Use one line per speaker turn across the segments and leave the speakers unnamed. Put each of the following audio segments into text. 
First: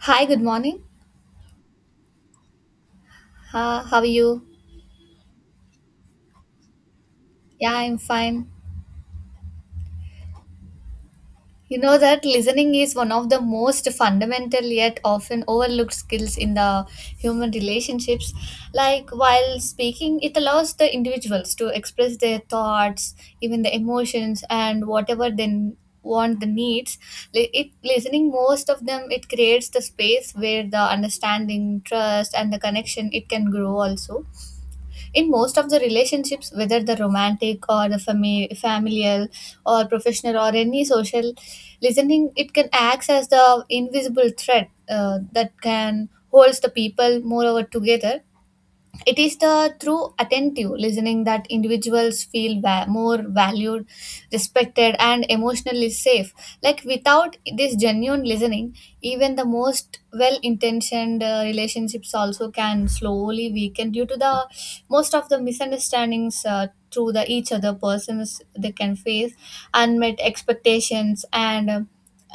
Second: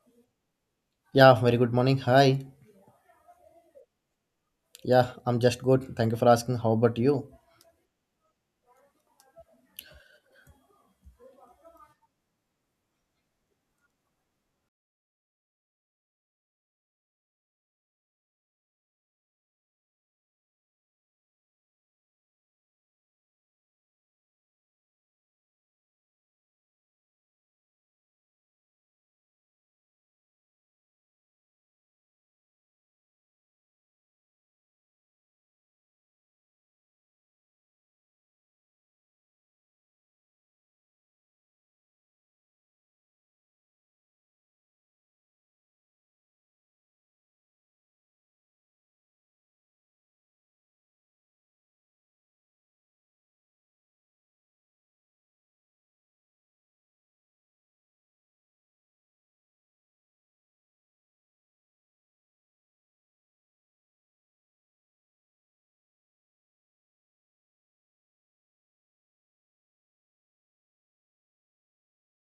Hi, good morning.
Yeah, very good morning. Hi.
How are you?
Yeah, I'm just good. Thank you for asking. How about you?
Yeah, I'm fine. You know that listening is one of the most fundamental yet often overlooked skills in the human relationships. Like while speaking, it allows the individuals to express their thoughts, even the emotions, and whatever they want the needs. It listening most of them it creates the space where the understanding trust and the connection it can grow also in most of the relationships, whether the romantic or the familial or professional or any social listening, it can act as the invisible thread that can holds the people moreover together. It is the through attentive listening that individuals feel more valued, respected and emotionally safe, like without this genuine listening, even the most well intentioned relationships also can slowly weaken due to the most of the misunderstandings, through the each other persons they can face unmet expectations and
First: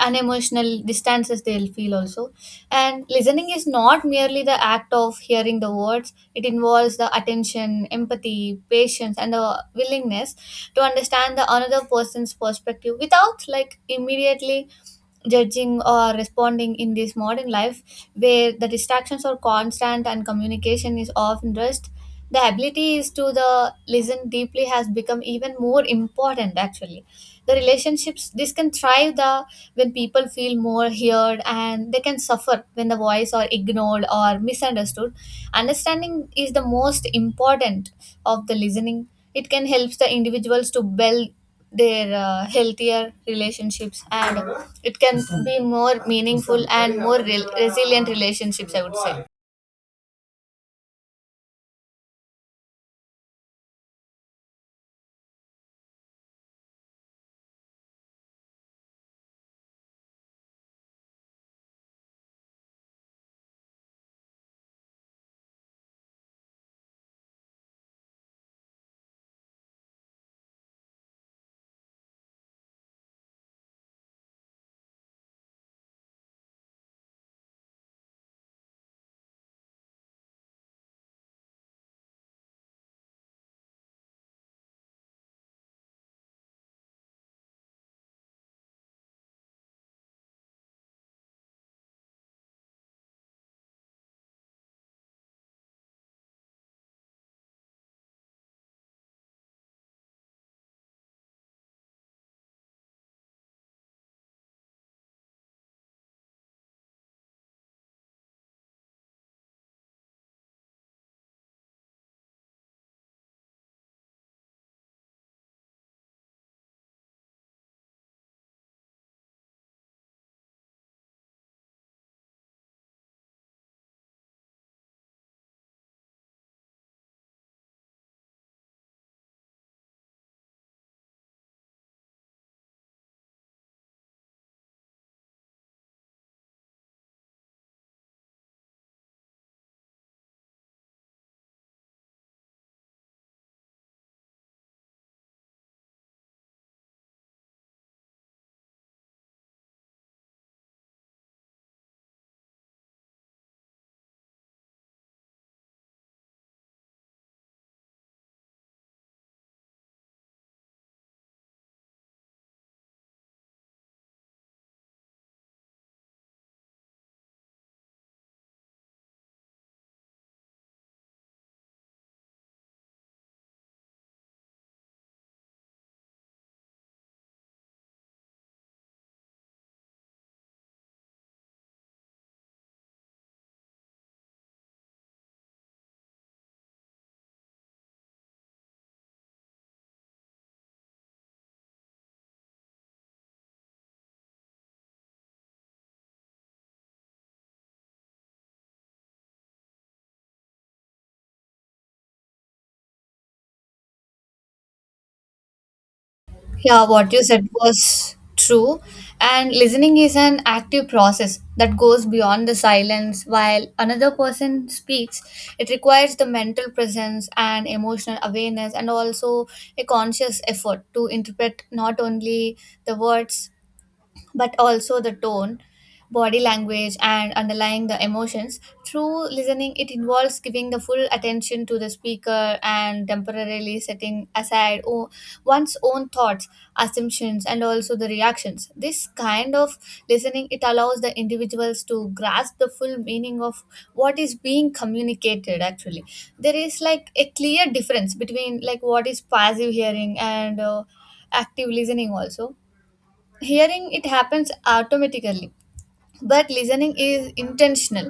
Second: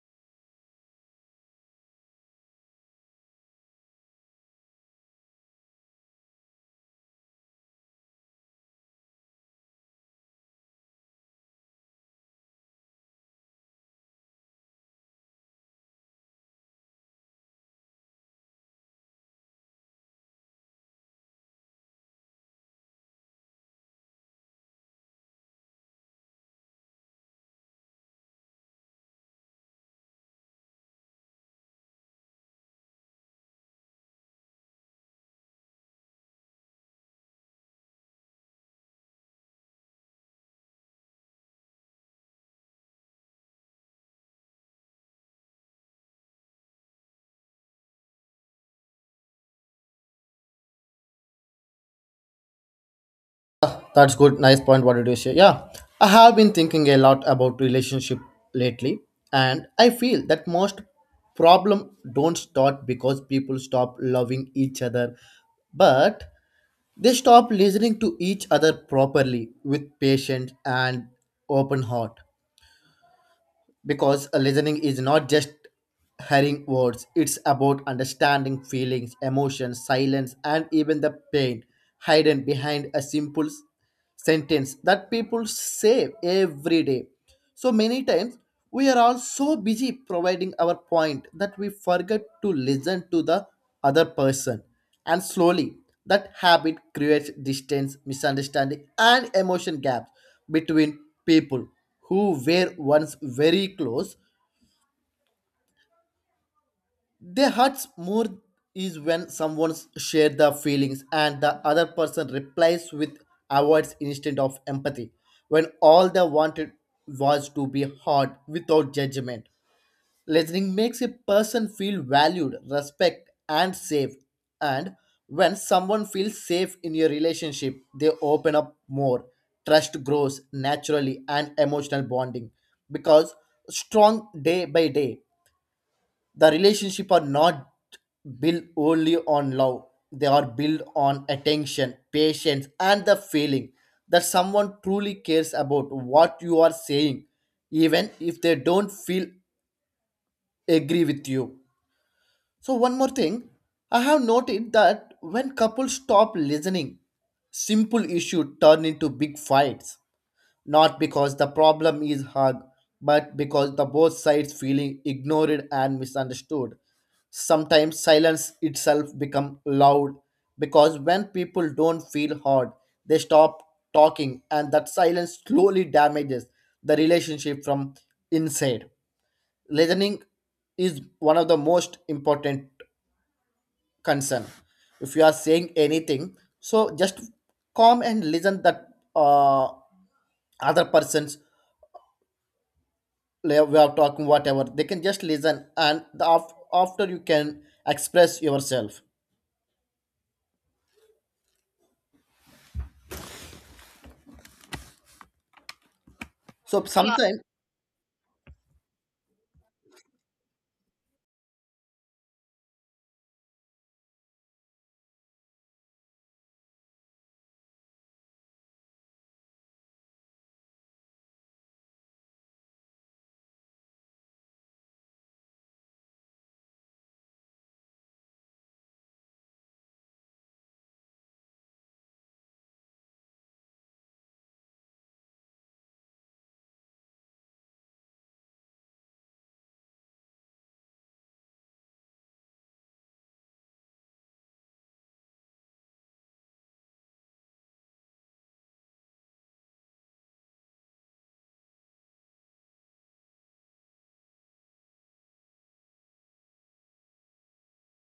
unemotional distances they'll feel also. And listening is not merely the act of hearing the words. It involves the attention, empathy, patience, and the willingness to understand the another person's perspective without like immediately judging or responding in this modern life, where the distractions are constant and communication is often rushed. The ability is to the listen deeply has become even more important actually. The relationships this can thrive the when people feel more heard, and they can suffer when the voice are ignored or misunderstood. Understanding is the most important of the listening. It can help the individuals to build their healthier relationships, and it can be more meaningful and more resilient relationships, I would say.
Ah, that's good. Nice point. What did you say? Yeah, I have been thinking a lot about relationship lately, and I feel that most problem don't start because people stop loving each other, but they stop listening to each other properly with patience and open heart. Because a listening is not just hearing words, it's about understanding feelings, emotions, silence, and even the pain hidden behind a simple sentence that people say every day so many times. We are all so busy providing our point that we forget to listen to the other person, and slowly, that habit creates distance, misunderstanding, and emotion gaps between people who were once very close. They hurts more is when someone share the feelings and the other person replies with avoids instead of empathy, when all they wanted was to be heard without judgment. Listening makes a person feel valued, respect, and safe. And when someone feels safe in your relationship, they open up more. Trust grows naturally and emotional bonding because strong day by day. The relationship are not built only on love. They are built on attention, patience, and the feeling that someone truly cares about what you are saying, even if they don't feel agree with you. So, one more thing, I have noted that when couples stop listening, simple issues turn into big fights. Not because the problem is hard, but because the both sides feeling ignored and misunderstood. Sometimes silence itself become loud because when people don't feel heard, they stop talking, and that silence slowly damages the relationship from inside. Listening is one of the most important concern. If you are saying anything, so just calm and listen that uh, other person's we are talking whatever, they can just listen, and the after you can express yourself. So
Yeah,
yeah,
what you
sometimes
said was true. And listening is an active process that goes beyond the silence. While another person speaks, it requires the mental presence and emotional awareness, and also a conscious effort to interpret not only the words, but also the tone, body language and underlying the emotions. Through listening, it involves giving the full attention to the speaker and temporarily setting aside one's own thoughts, assumptions and also the reactions. This kind of listening, it allows the individuals to grasp the full meaning of what is being communicated actually. There is like a clear difference between like what is passive hearing and active listening also. Hearing it happens automatically, but listening is intentional.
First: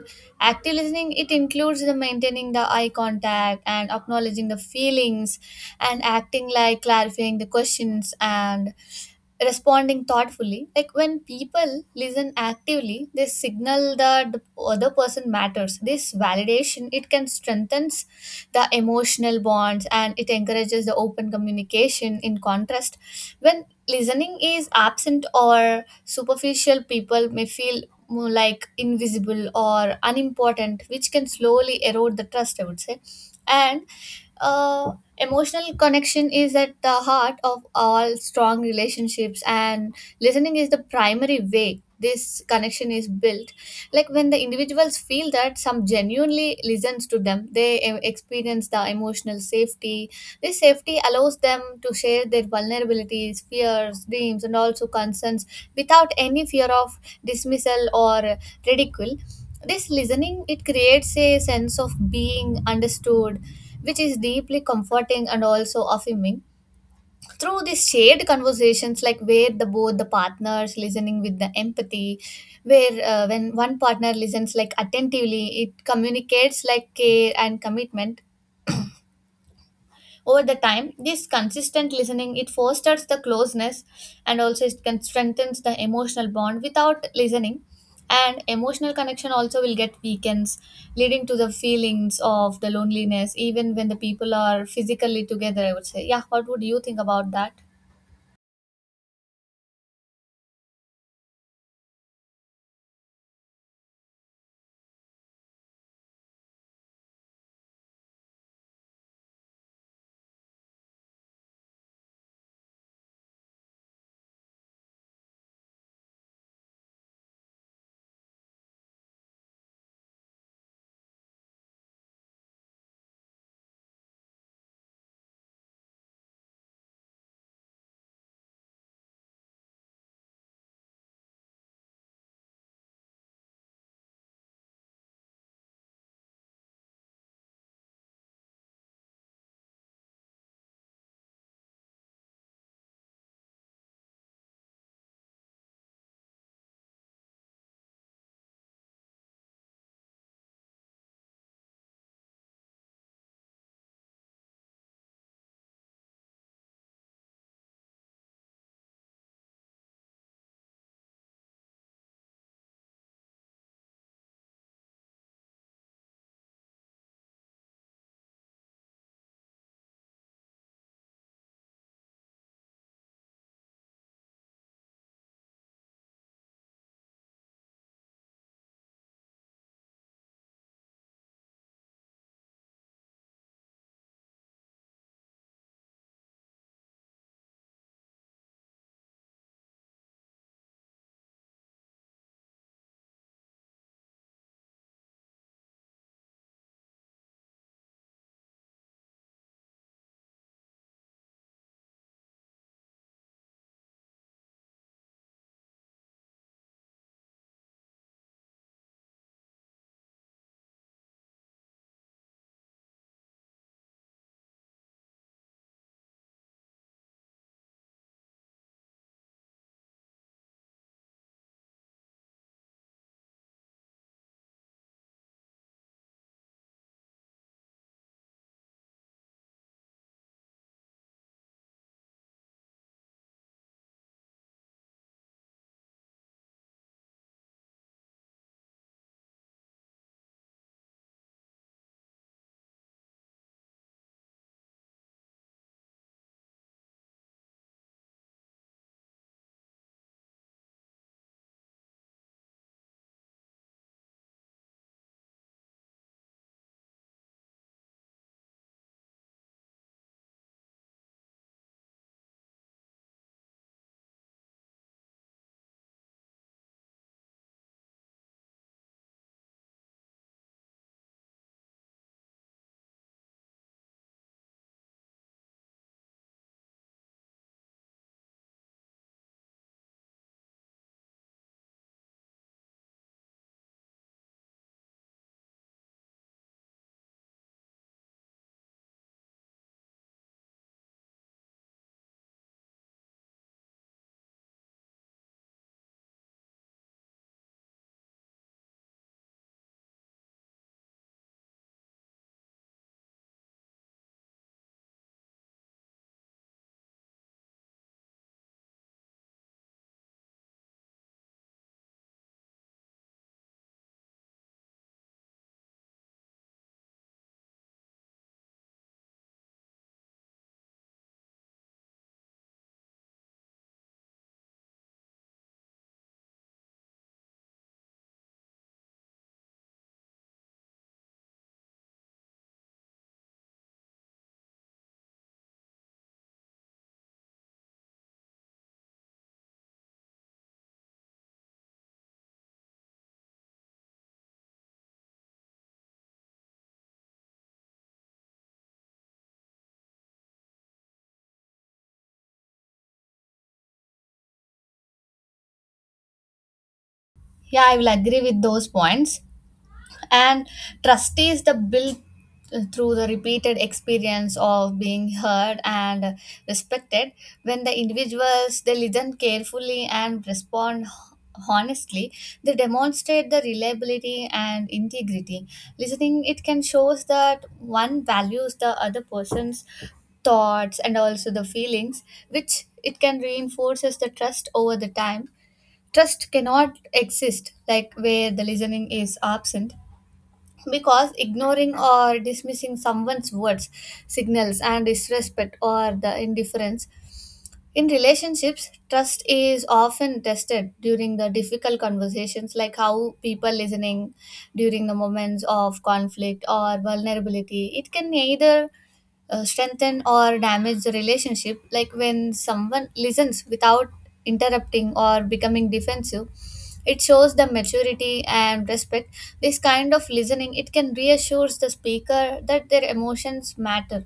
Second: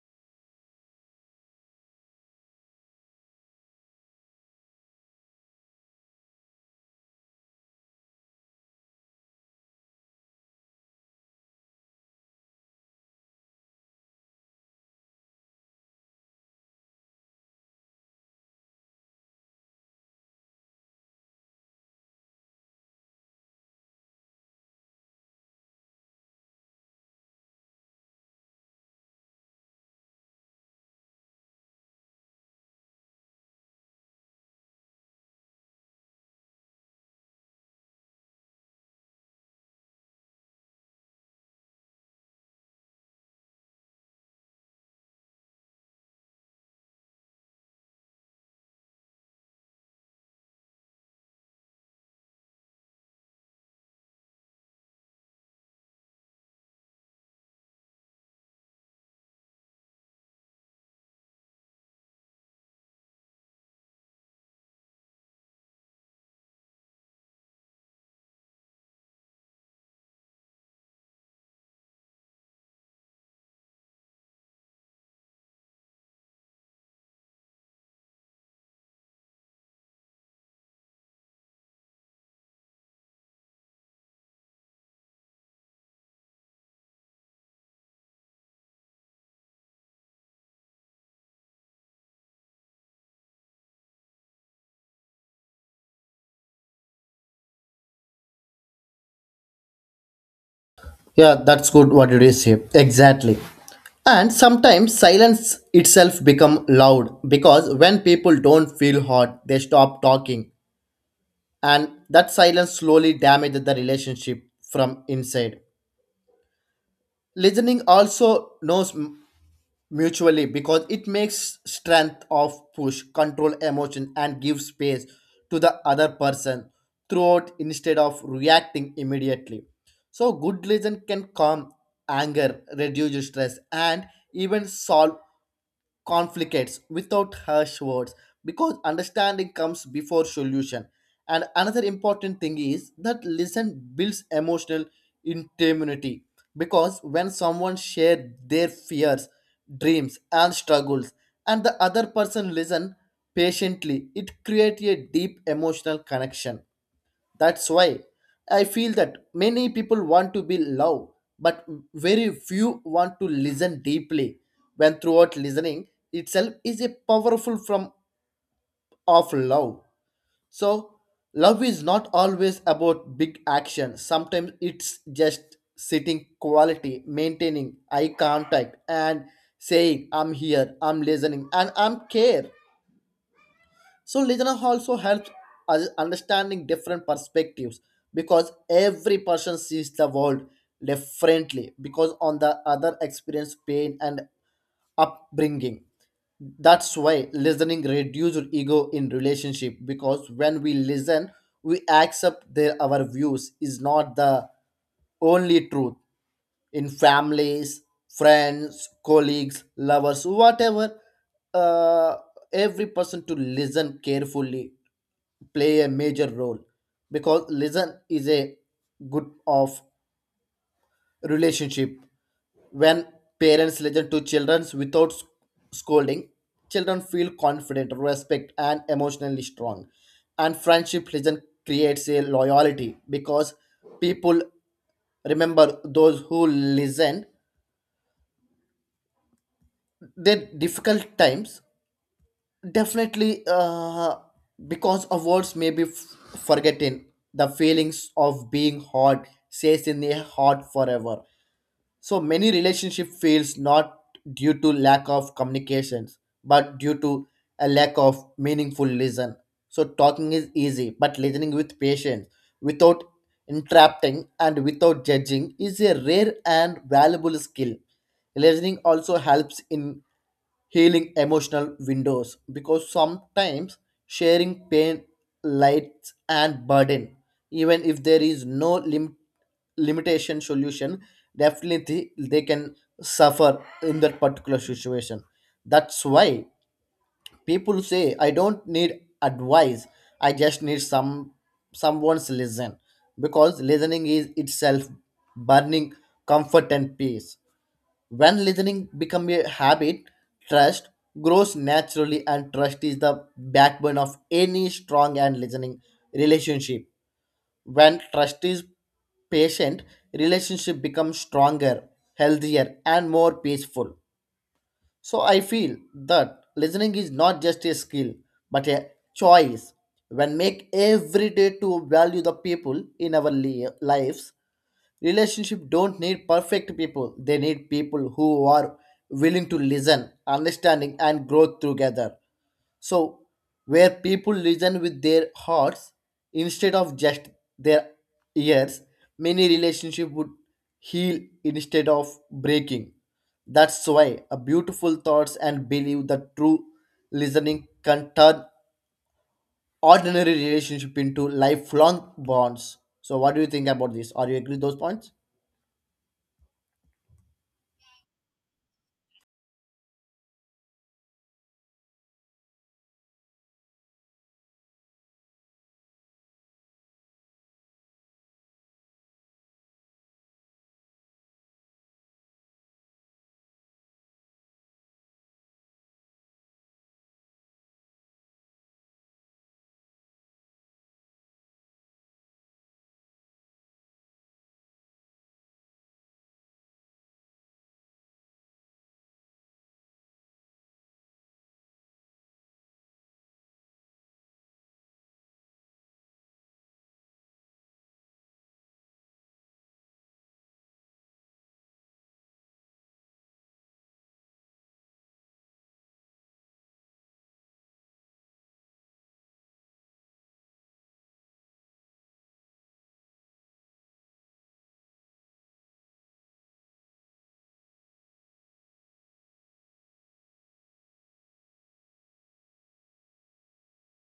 Active listening it includes the maintaining the eye contact and acknowledging the feelings and acting like clarifying the questions and responding thoughtfully, like when people listen actively they signal that the other person matters. This validation it can strengthens the emotional bonds, and it encourages the open communication. In contrast, when listening is absent or superficial, people may feel more like invisible or unimportant, which can slowly erode the trust, I would say. And uh, Emotional connection is at the heart of all strong relationships, and listening is the primary way this connection is built, like when the individuals feel that some genuinely listens to them, they experience the emotional safety. This safety allows them to share their vulnerabilities, fears, dreams and also concerns without any fear of dismissal or ridicule. This listening it creates a sense of being understood, which is deeply comforting and also affirming through these shared conversations, like where the both the partners listening with the empathy, where when one partner listens like attentively, it communicates like care and commitment. Over the time, this consistent listening it fosters the closeness, and also it can strengthens the emotional bond. Without listening, and emotional connection also will get weakens, leading to the feelings of the loneliness even when the people are physically together, I would say. Yeah, what would you think about that?
yeah, that's good. What did you say? Exactly. And sometimes silence itself become loud because when people don't feel hurt, they stop talking, and that silence slowly damages the relationship from inside. Listening also knows mutually because it makes strength of push, control emotion, and give space to the other person throughout instead of reacting immediately. So, good listen can calm anger, reduce stress, and even solve conflicts without harsh words because understanding comes before solution. And another important thing is that listen builds emotional intimacy because when someone shares their fears, dreams, and struggles and the other person listen patiently, it creates a deep emotional connection. That's why I feel that many people want to be loved, but very few want to listen deeply. When throughout listening itself is a powerful form of love. So love is not always about big action. Sometimes it's just sitting quality, maintaining eye contact and saying I'm here, I'm listening, and I'm care. So listening also helps us understanding different perspectives because every person sees the world differently because on the other experience pain and upbringing. That's why listening reduces ego in relationship, because when we listen, we accept their our views is not the only truth. In families, friends, colleagues, lovers, whatever. Uh, every person to listen carefully play a major role because listen is a good of relationship. When parents listen to children without scolding, children feel confident, respect, and emotionally strong. And friendship listen creates a loyalty because people remember those who listen then difficult times definitely because of words may be forgotten. The feelings of being hurt stays in the heart forever. So many relationship fails not due to lack of communications, but due to a lack of meaningful listen. So talking is easy, but listening with patience, without interrupting and without judging, is a rare and valuable skill. Listening also helps in healing emotional windows because sometimes sharing pain lights and burden, even if there is no limitation solution, definitely they can suffer in that particular situation. That's why people say I don't need advice, I just need some someone's listen, because listening is itself burning comfort and peace. When listening becomes a habit, trust grows naturally, and trust is the backbone of any strong and listening relationship. When trust is patient, relationship becomes stronger, healthier, and more peaceful. So I feel that listening is not just a skill, but a choice. When make every day to value the people in our lives. Relationship don't need perfect people. They need people who are willing to listen, understanding, and grow together. So where people listen with their hearts instead of just their ears, many relationship would heal instead of breaking. That's why a beautiful thoughts and believe that true listening can turn ordinary relationship into lifelong bonds. So what do you think about this? Are you agree with those points?
Yeah, I will agree with those points. And trust is the built through the repeated experience of being heard and respected. When the individuals they listen carefully and respond honestly, they demonstrate the reliability and integrity. Listening it can shows that one values the other person's thoughts and also the feelings, which it can reinforces the trust over the time. Trust cannot exist like where the listening is absent, because ignoring or dismissing someone's words signals and disrespect or the indifference. In relationships, trust is often tested during the difficult conversations, like how people listening during the moments of conflict or vulnerability it can either strengthen or damage the relationship. Like when someone listens without interrupting or becoming defensive, it shows the maturity and respect. This kind of listening it can reassures the speaker that their emotions matter,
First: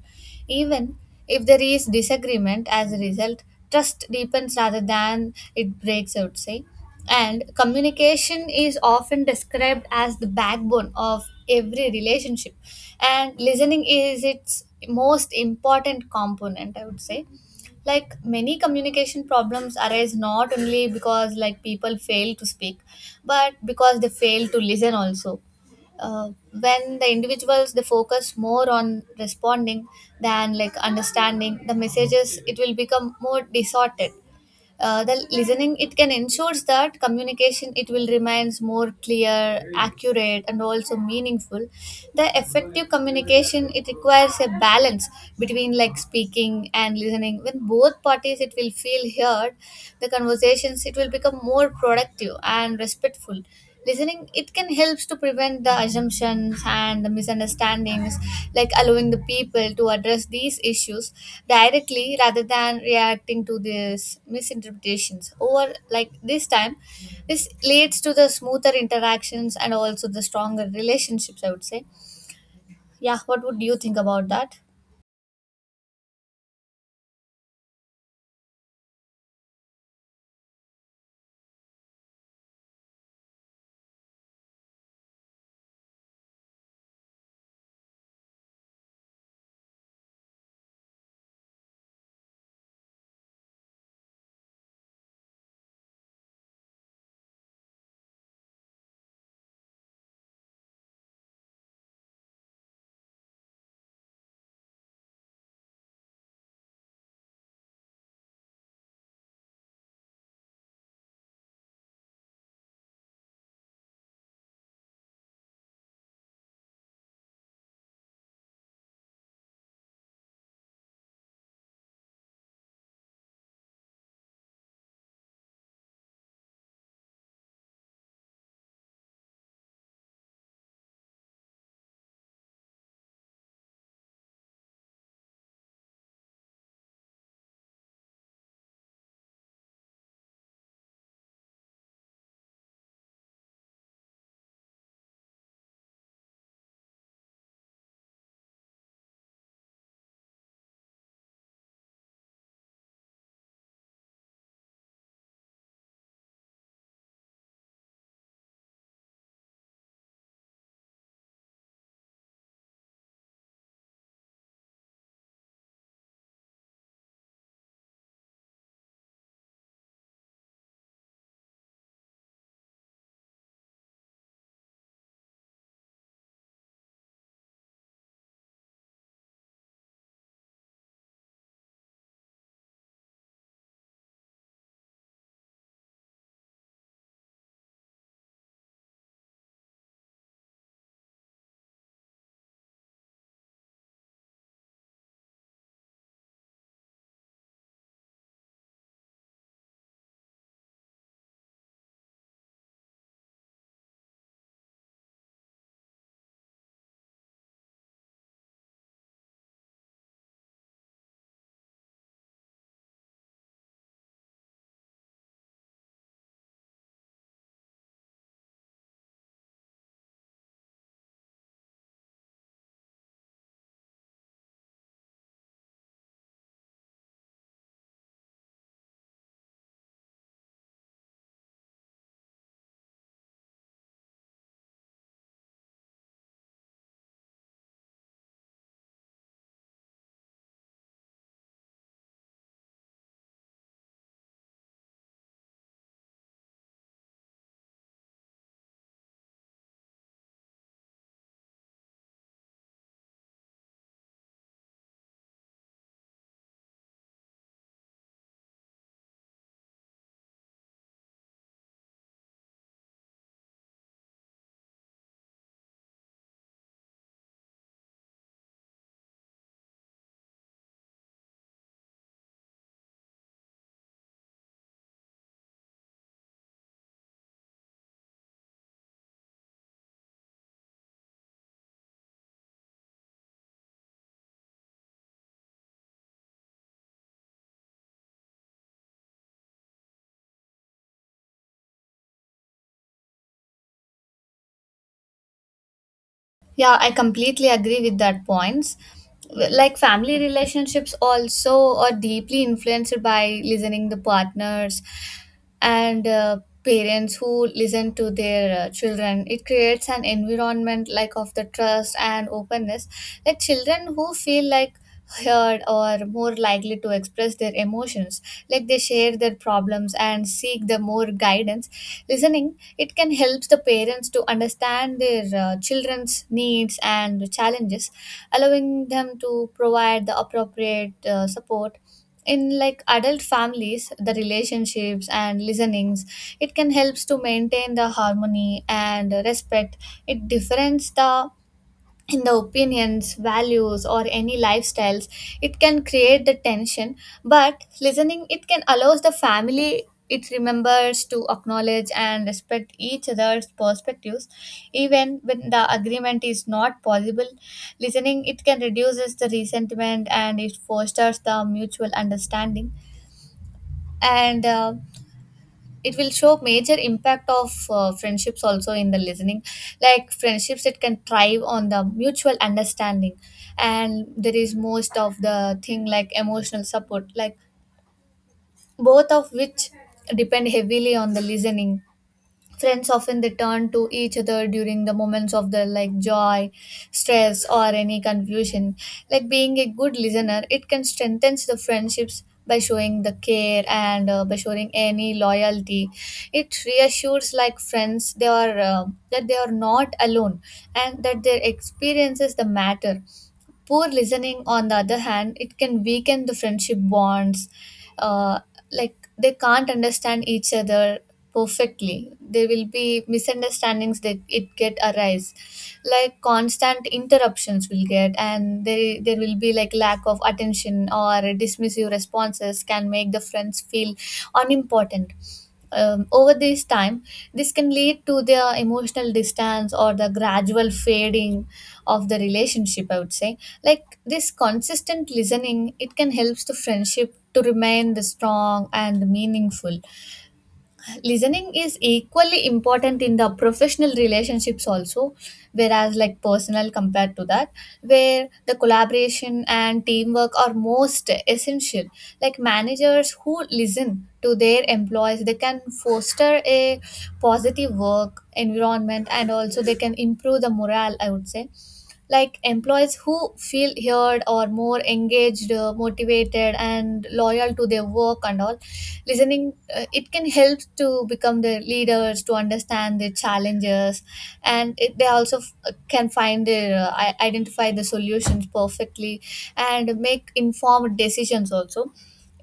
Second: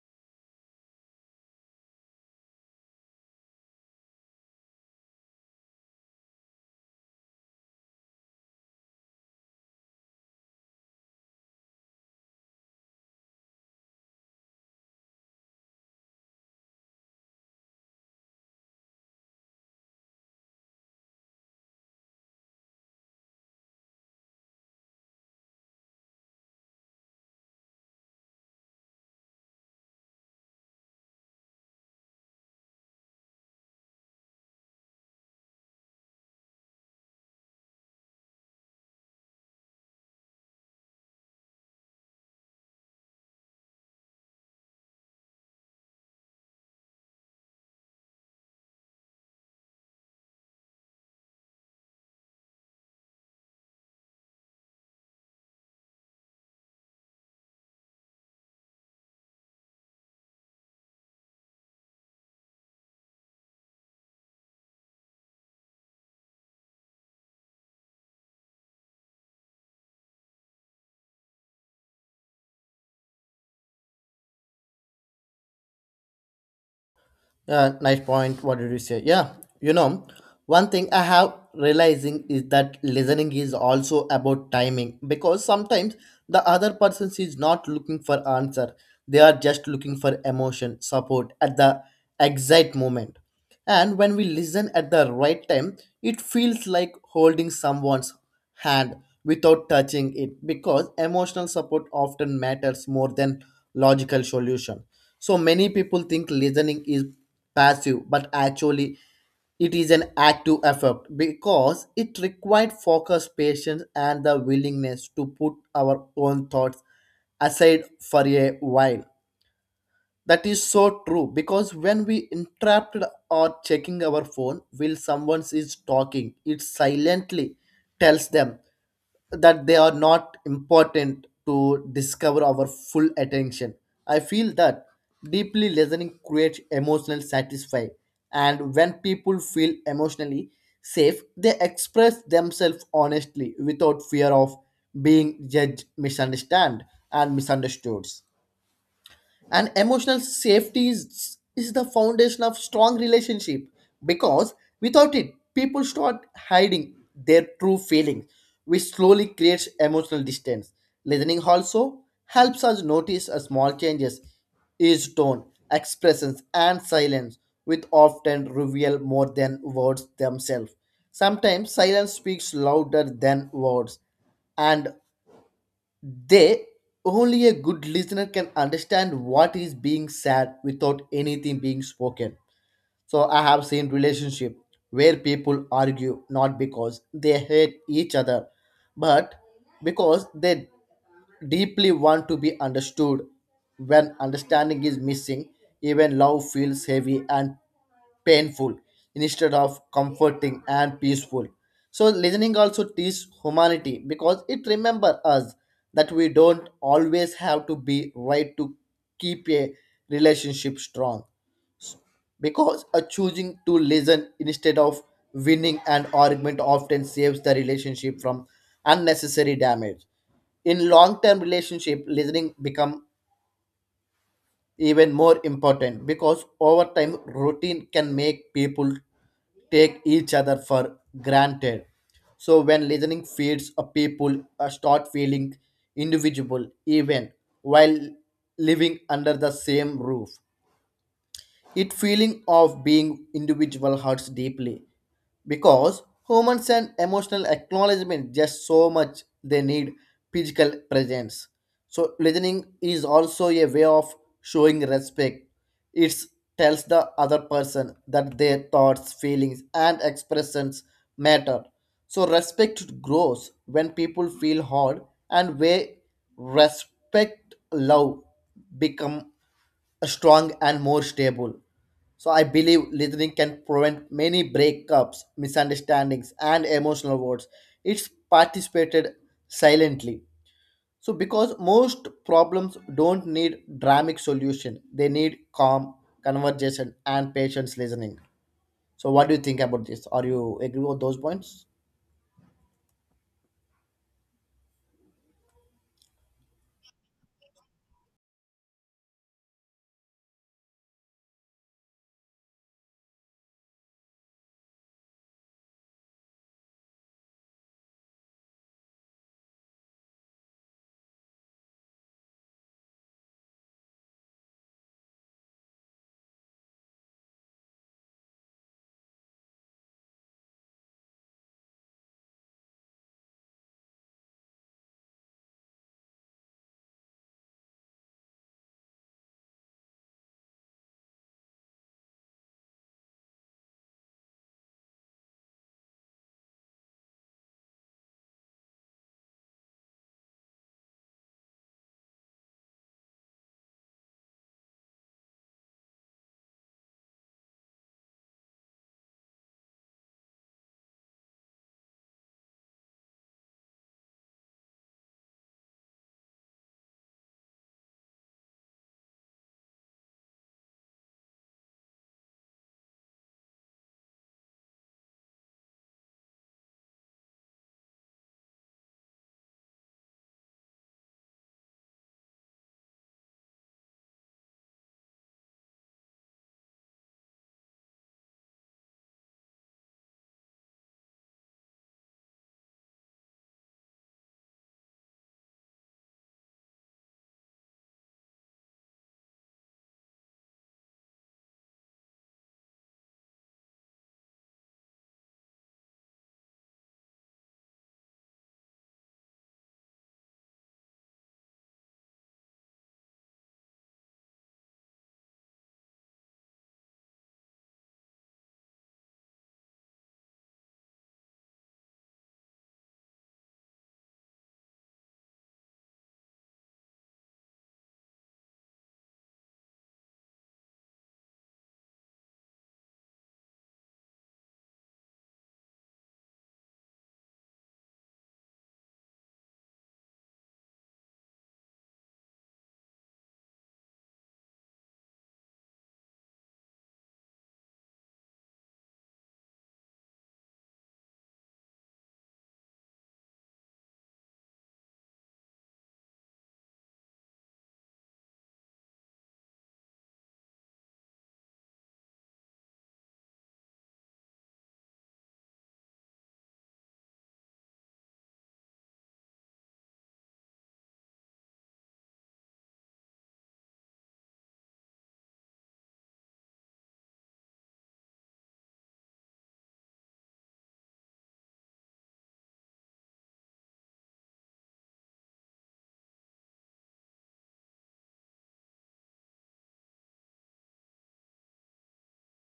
even if there is disagreement. As a result, trust deepens rather than it breaks, I would say. And communication is often described as the backbone of every relationship. And listening is its most important component, I would say, like many communication problems arise not only because like people fail to speak, but because they fail to listen also. Uh, when the individuals they focus more on responding than like understanding the messages, it will become more distorted. The listening it can ensures that communication it will remains more clear, accurate and also meaningful. The effective communication it requires a balance between like speaking and listening. When both parties it will feel heard, the conversations it will become more productive and respectful. Listening it can helps to prevent the assumptions and the misunderstandings, like allowing the people to address these issues directly rather than reacting to these misinterpretations over like this time. This leads to the smoother interactions and also the stronger relationships, I would say. Yeah, what would you think about that?
Nice point. What did you say? Yeah, you know, one thing I have realizing is that listening is also about timing because sometimes the other person is not looking for answer. They are just looking for emotion, support at the exact moment. And when we listen at the right time, it feels like holding someone's hand without touching it, because emotional support often matters more than logical solution. So many people think listening is passive, but actually, it is an active effort because it required focus, patience, and the willingness to put our own thoughts aside for a while. That is so true, because when we interrupt or checking our phone while someone is talking, it silently tells them that they are not important to discover our full attention. I feel that deeply listening creates emotional satisfy, and when people feel emotionally safe, they express themselves honestly without fear of being judged, misunderstood, and misunderstood. And emotional safety is the foundation of strong relationship, because without it people start hiding their true feelings, which slowly creates emotional distance. Listening also helps us notice a small changes is tone, expressions, and silence, which often reveal more than words themselves. Sometimes silence speaks louder than words, and they only a good listener can understand what is being said without anything being spoken. So I have seen relationship where people argue not because they hate each other, but because they deeply want to be understood. When understanding is missing, even love feels heavy and painful instead of comforting and peaceful. So listening also teaches humanity because it remembers us that we don't always have to be right to keep a relationship strong, because a choosing to listen instead of winning an argument often saves the relationship from unnecessary damage. In long-term relationship listening become even more important because over time routine can make people take each other for granted. So when listening feeds a people start feeling individual even while living under the same roof, it feeling of being individual hurts deeply because humans and emotional acknowledgement just so much they need physical presence. So listening is also a way of showing respect. It tells the other person that their thoughts, feelings, and expressions matter. So respect grows when people feel heard, and where respect love become strong and more stable. So I believe listening can prevent many breakups, misunderstandings, and emotional words. It's participated silently. So because most problems don't need dramatic solution, they need calm conversation and patience listening. So what do you think about this? Are you agree with those points?
Yeah, I completely agree with that points. Like family relationships also are deeply influenced by listening the partners and parents who listen to their children. It creates an environment like of the trust and openness. Like children who feel like heard or more likely to express their emotions, like they share their problems and seek the more guidance. Listening, it can help the parents to understand their children's needs and challenges, allowing them to provide the appropriate support. In like adult families, the relationships and listenings, it can helps to maintain the harmony and respect. It difference the in the opinions, values, or any lifestyles, it can create the tension. But listening, it can allows the family it remembers to acknowledge and respect each other's perspectives even when the agreement is not possible. Listening it can reduces the resentment, and it fosters the mutual understanding. And uh, it will show major impact of friendships also in the listening, like friendships it can thrive on the mutual understanding. And there is most of the thing like emotional support, like both of which depend heavily on the listening. Friends often they turn to each other during the moments of their like joy, stress, or any confusion. Like being a good listener, it can strengthen the friendships by showing the care and by showing any loyalty. It reassures like friends they are that they are not alone and that their experiences the matter. Poor listening, on the other hand, it can weaken the friendship bonds. Uh, like they can't understand each other perfectly. There will be misunderstandings that it get arise, like constant interruptions will get, and there will be like lack of attention or dismissive responses can make the friends feel unimportant. Over this time, this can lead to their emotional distance or the gradual fading of the relationship, I would say. Like this consistent listening, it can help the friendship to remain the strong and meaningful. Listening is equally important in the professional relationships also, whereas like personal compared to that, where the collaboration and teamwork are most essential. Like managers who listen to their employees they can foster a positive work environment, and also they can improve the morale, I would say. Like employees who feel heard or more engaged, motivated and loyal to their work and all. Listening it can help to become the leaders to understand the challenges, and they also can find the identify the solutions perfectly and make informed decisions also.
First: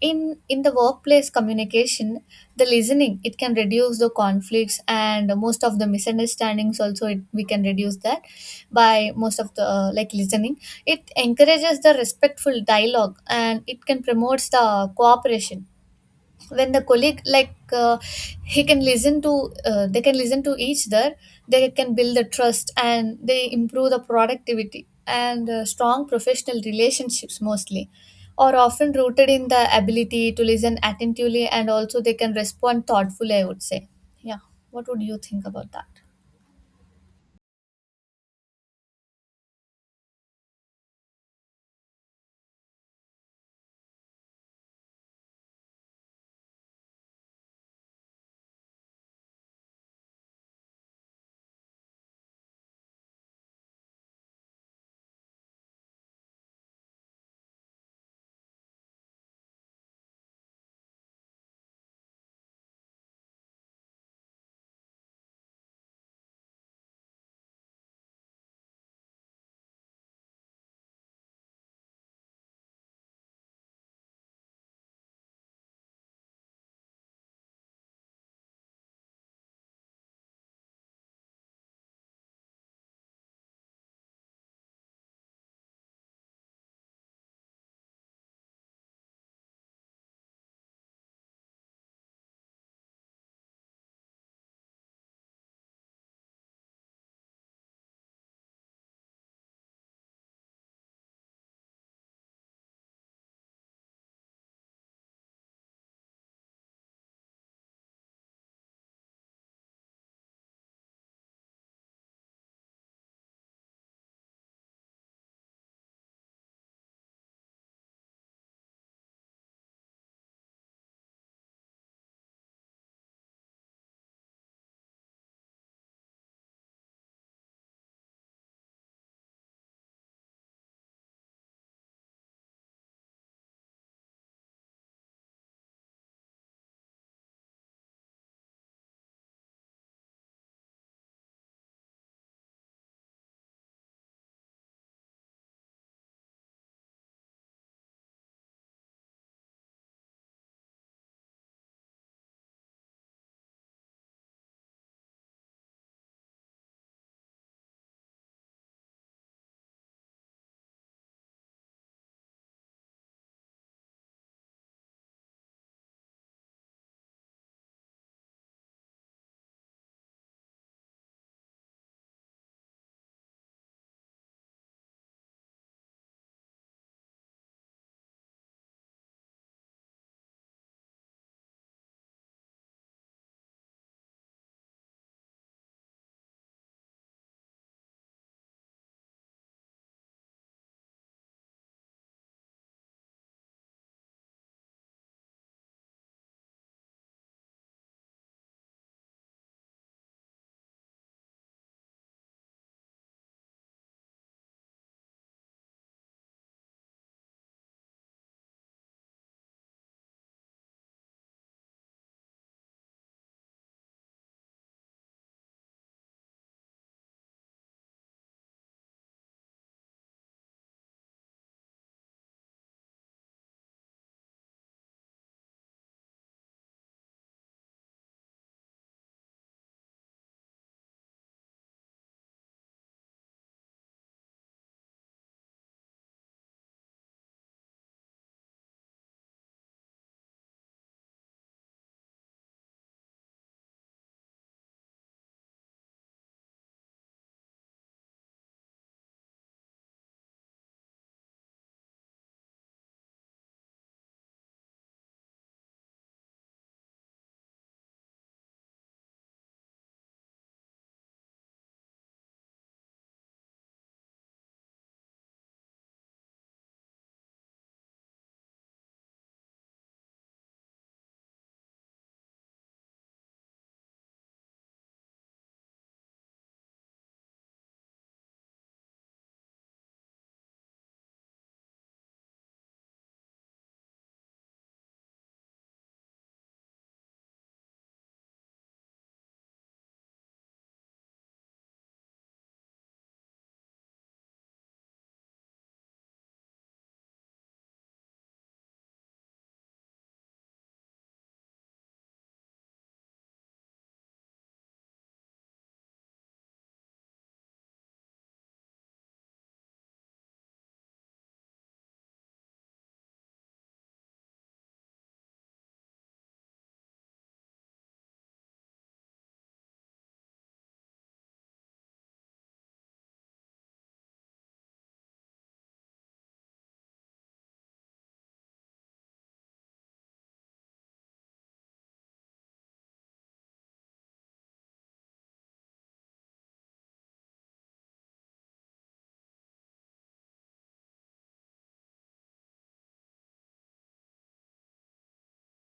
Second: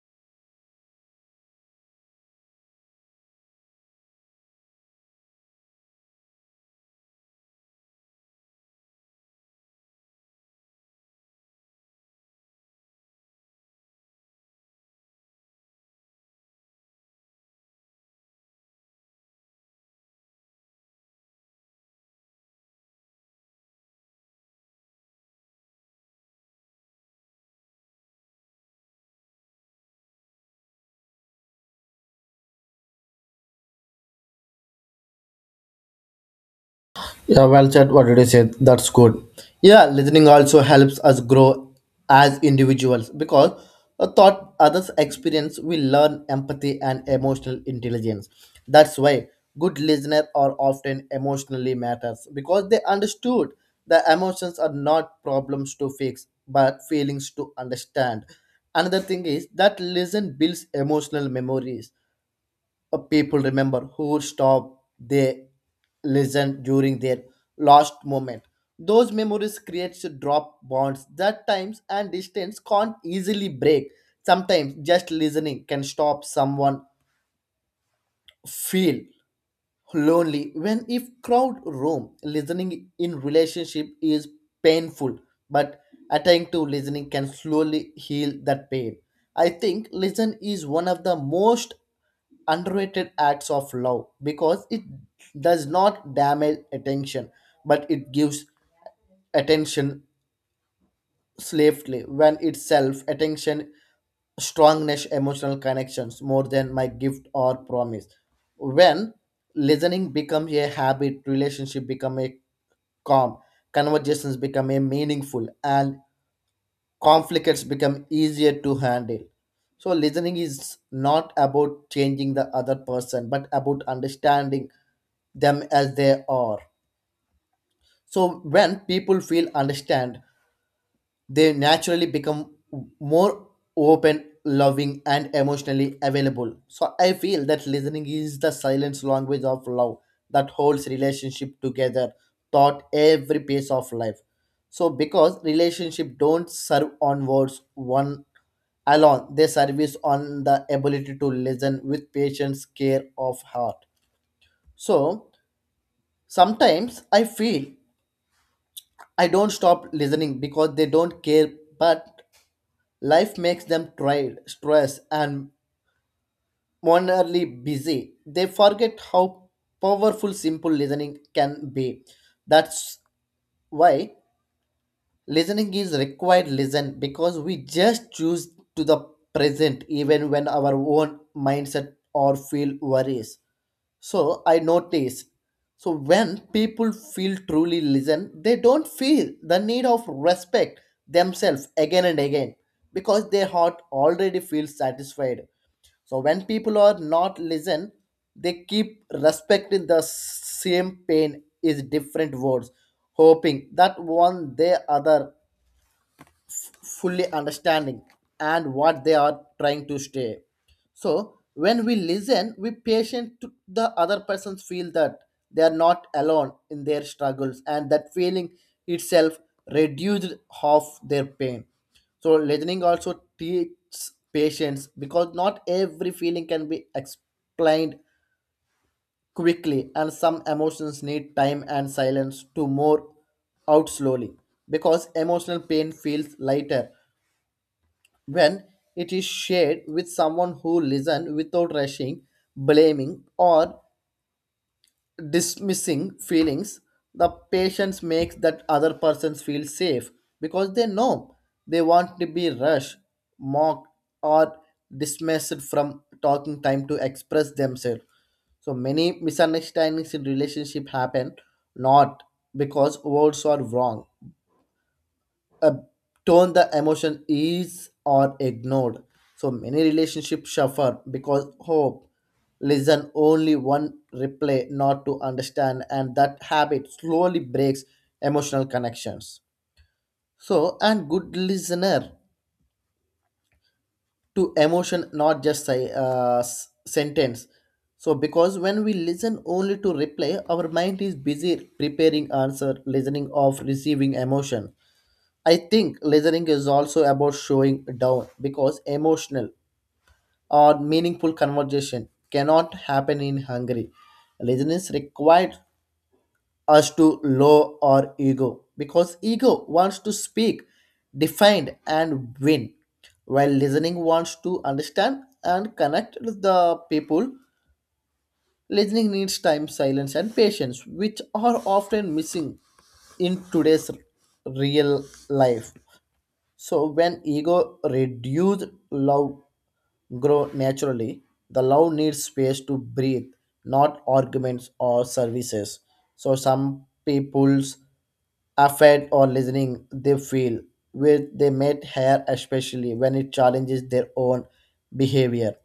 In the workplace communication, the listening it can reduce the conflicts and most of the misunderstandings also it, we can reduce that by most of the like listening. It encourages the respectful dialogue, and it can promotes the cooperation. When the colleague like he can listen to they can listen to each other, they can build the trust, and they improve the productivity, and strong professional relationships mostly are often rooted in the ability to listen attentively, and also they can respond thoughtfully, I would say. Yeah, what would you think about that?
Yeah, well said. What did you say? That's good. Yeah, listening also helps us grow as individuals because a thought others experience we learn empathy and emotional intelligence. That's why good listeners are often emotionally matters because they understood the emotions are not problems to fix but feelings to understand. Another thing is that listen builds emotional memories. People remember who stopped they listened during their lost moment. Those memories creates drop bonds that times and distance can't easily break. Sometimes just listening can stop someone feel lonely when if crowd roam listening in relationship is painful, but attentive listening can slowly heal that pain. I think listen is one of the most underrated acts of love because it does not damage attention, but it gives attention swiftly when itself attention strongness emotional connections more than my gift or promise. When listening becomes a habit relationship become a calm, conversations become a meaningful, and conflicts become easier to handle. So listening is not about changing the other person but about understanding them as they are. So when people feel understand, they naturally become more open, loving, and emotionally available. So I feel that listening is the silent language of love that holds relationship together, taught every piece of life. So because relationship don't serve on words one alone, they service on the ability to listen with patience, care of heart. So sometimes I feel I don't stop listening because they don't care, but life makes them tired, stressed, and monerly busy. They forget how powerful simple listening can be. That's why listening is required listen because we just choose to the present even when our own mindset or feel worries. So I notice. So when people feel truly listened, they don't feel the need of respect themselves again and again because their heart already feels satisfied. So when people are not listened, they keep respecting the same pain is different words, hoping that one day other fully understanding and what they are trying to say. So when we listen, we patient to the other persons feel that they are not alone in their struggles, and that feeling itself reduced half their pain. So listening also teaches patience because not every feeling can be explained quickly, and some emotions need time and silence to more out slowly, because emotional pain feels lighter when it is shared with someone who listens without rushing, blaming, or dismissing feelings. The patient makes that other person feel safe because they know they want to be rushed, mocked, or dismissed from talking time to express themselves. So many misunderstandings in relationship happen not because words are wrong, uh, tone the emotion is or ignored. So many relationships suffer because hope listen only one replay not to understand, and that habit slowly breaks emotional connections. So and good listener to emotion not just say sentence. So because when we listen only to replay our mind is busy preparing answer listening of receiving emotion. I think listening is also about showing down because emotional or meaningful conversation cannot happen in Hungary. Listening is required us to lower our ego because ego wants to speak, defend, and win, while listening wants to understand and connect with the people. Listening needs time, silence, and patience, which are often missing in today's real life. So when ego reduced, love grow naturally. The love needs space to breathe, not arguments or services. So some people's affect or listening they feel with they met hair, especially when it challenges their own behavior.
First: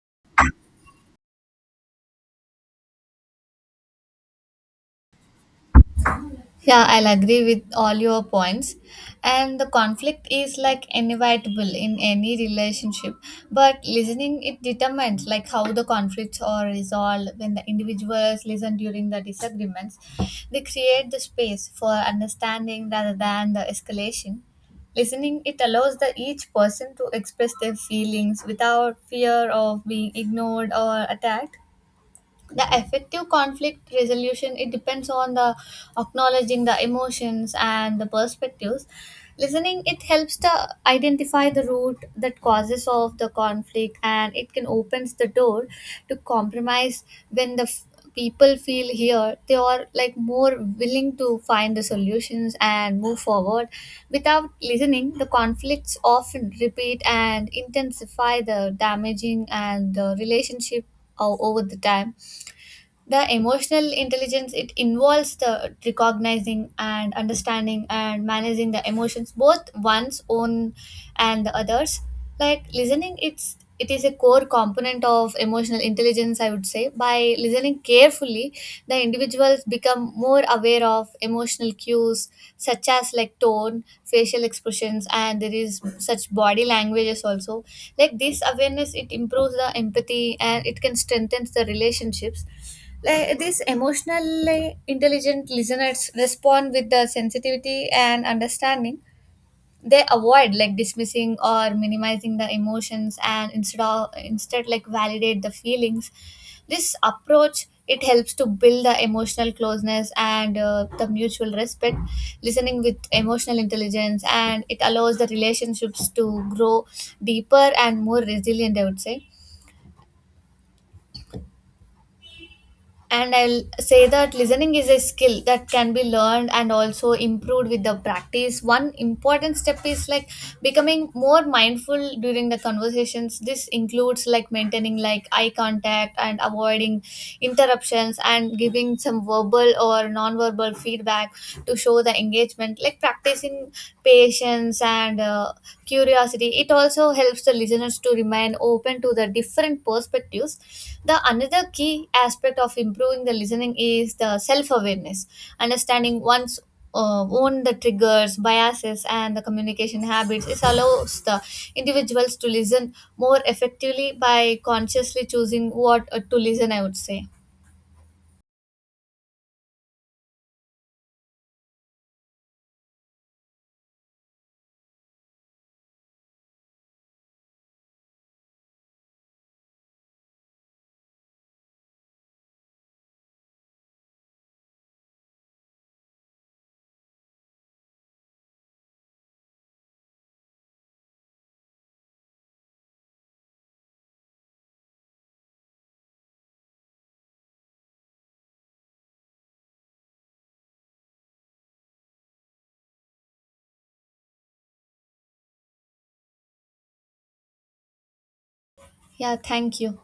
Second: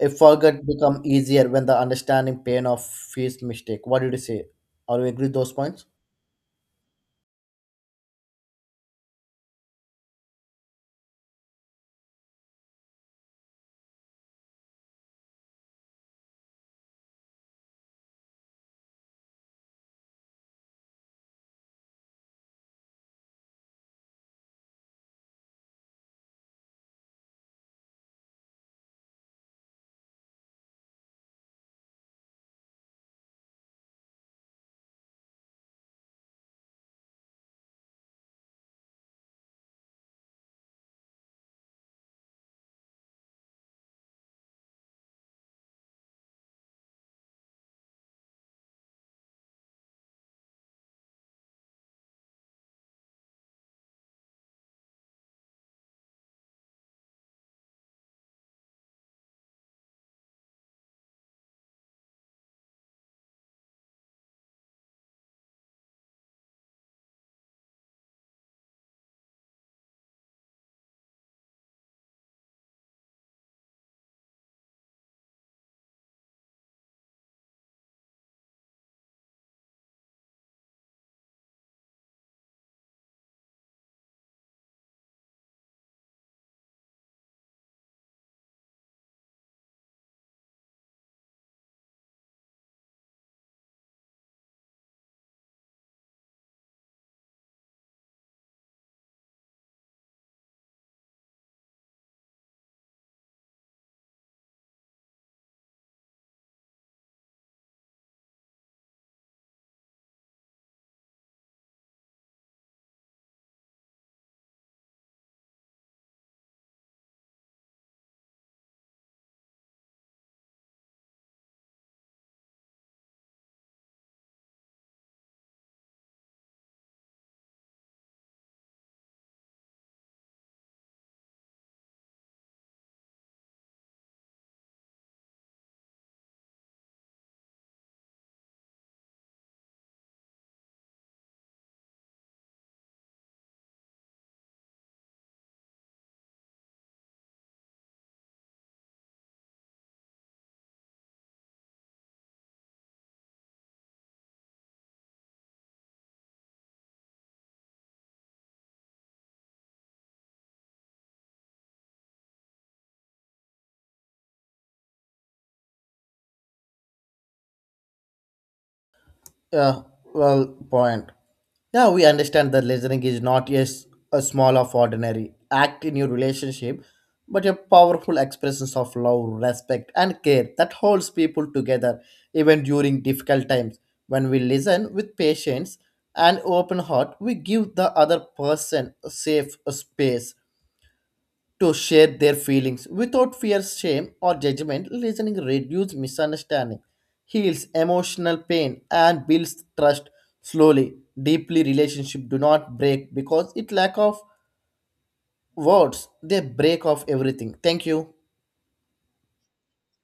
A forget become easier when the understanding pain of his mistake. What did you say? Are you agree with those points?
Yeah, I'll agree with all your points. And the conflict is like inevitable in any relationship, but listening it determines like how the conflicts are resolved when the individuals listen during the disagreements. They create the space for understanding rather than the escalation. Listening it allows the each person to express their feelings without fear of being ignored or attacked. The effective conflict resolution it depends on the acknowledging the emotions and the perspectives. Listening it helps to identify the root that causes of the conflict, and it can opens the door to compromise. When the people feel here, they are like more willing to find the solutions and move forward. Without listening, the conflicts often repeat and intensify the damaging and the relationship over the time. The emotional intelligence it involves the recognizing and understanding and managing the emotions, both one's own and the others. Like listening it is a core component of emotional intelligence, I would say. By listening carefully, the individuals become more aware of emotional cues, such as like tone, facial expressions and there is such body languages also. Like this awareness it improves the empathy, and it can strengthen the relationships. Like these emotionally intelligent listeners respond with the sensitivity and understanding. They avoid like dismissing or minimizing the emotions, and instead like validate the feelings. This approach it helps to build the emotional closeness and the mutual respect. Listening with emotional intelligence and it allows the relationships to grow deeper and more resilient, I would say. And I'll say that listening is a skill that can be learned and also improved with the practice. One important step is like becoming more mindful during the conversations. This includes like maintaining like eye contact and avoiding interruptions and giving some verbal or non-verbal feedback to show the engagement. Like practicing patience and curiosity. It also helps the listeners to remain open to the different perspectives. The another key aspect of improving the listening is the self-awareness. Understanding one's own the triggers, biases and the communication habits it allows the individuals to listen more effectively by consciously choosing what to listen, I would say.
Yeah, well, point. Now we understand that listening is not just a small of ordinary act in your relationship, but a powerful expression of love, respect, and care that holds people together even during difficult times. When we listen with patience and open heart, we give the other person a safe space to share their feelings without fear, shame, or judgment. Listening reduces misunderstanding, heals emotional pain, and builds trust slowly. Deeply, relationship do not break because it lack of words. They break off everything. Thank you.
Yeah, thank you.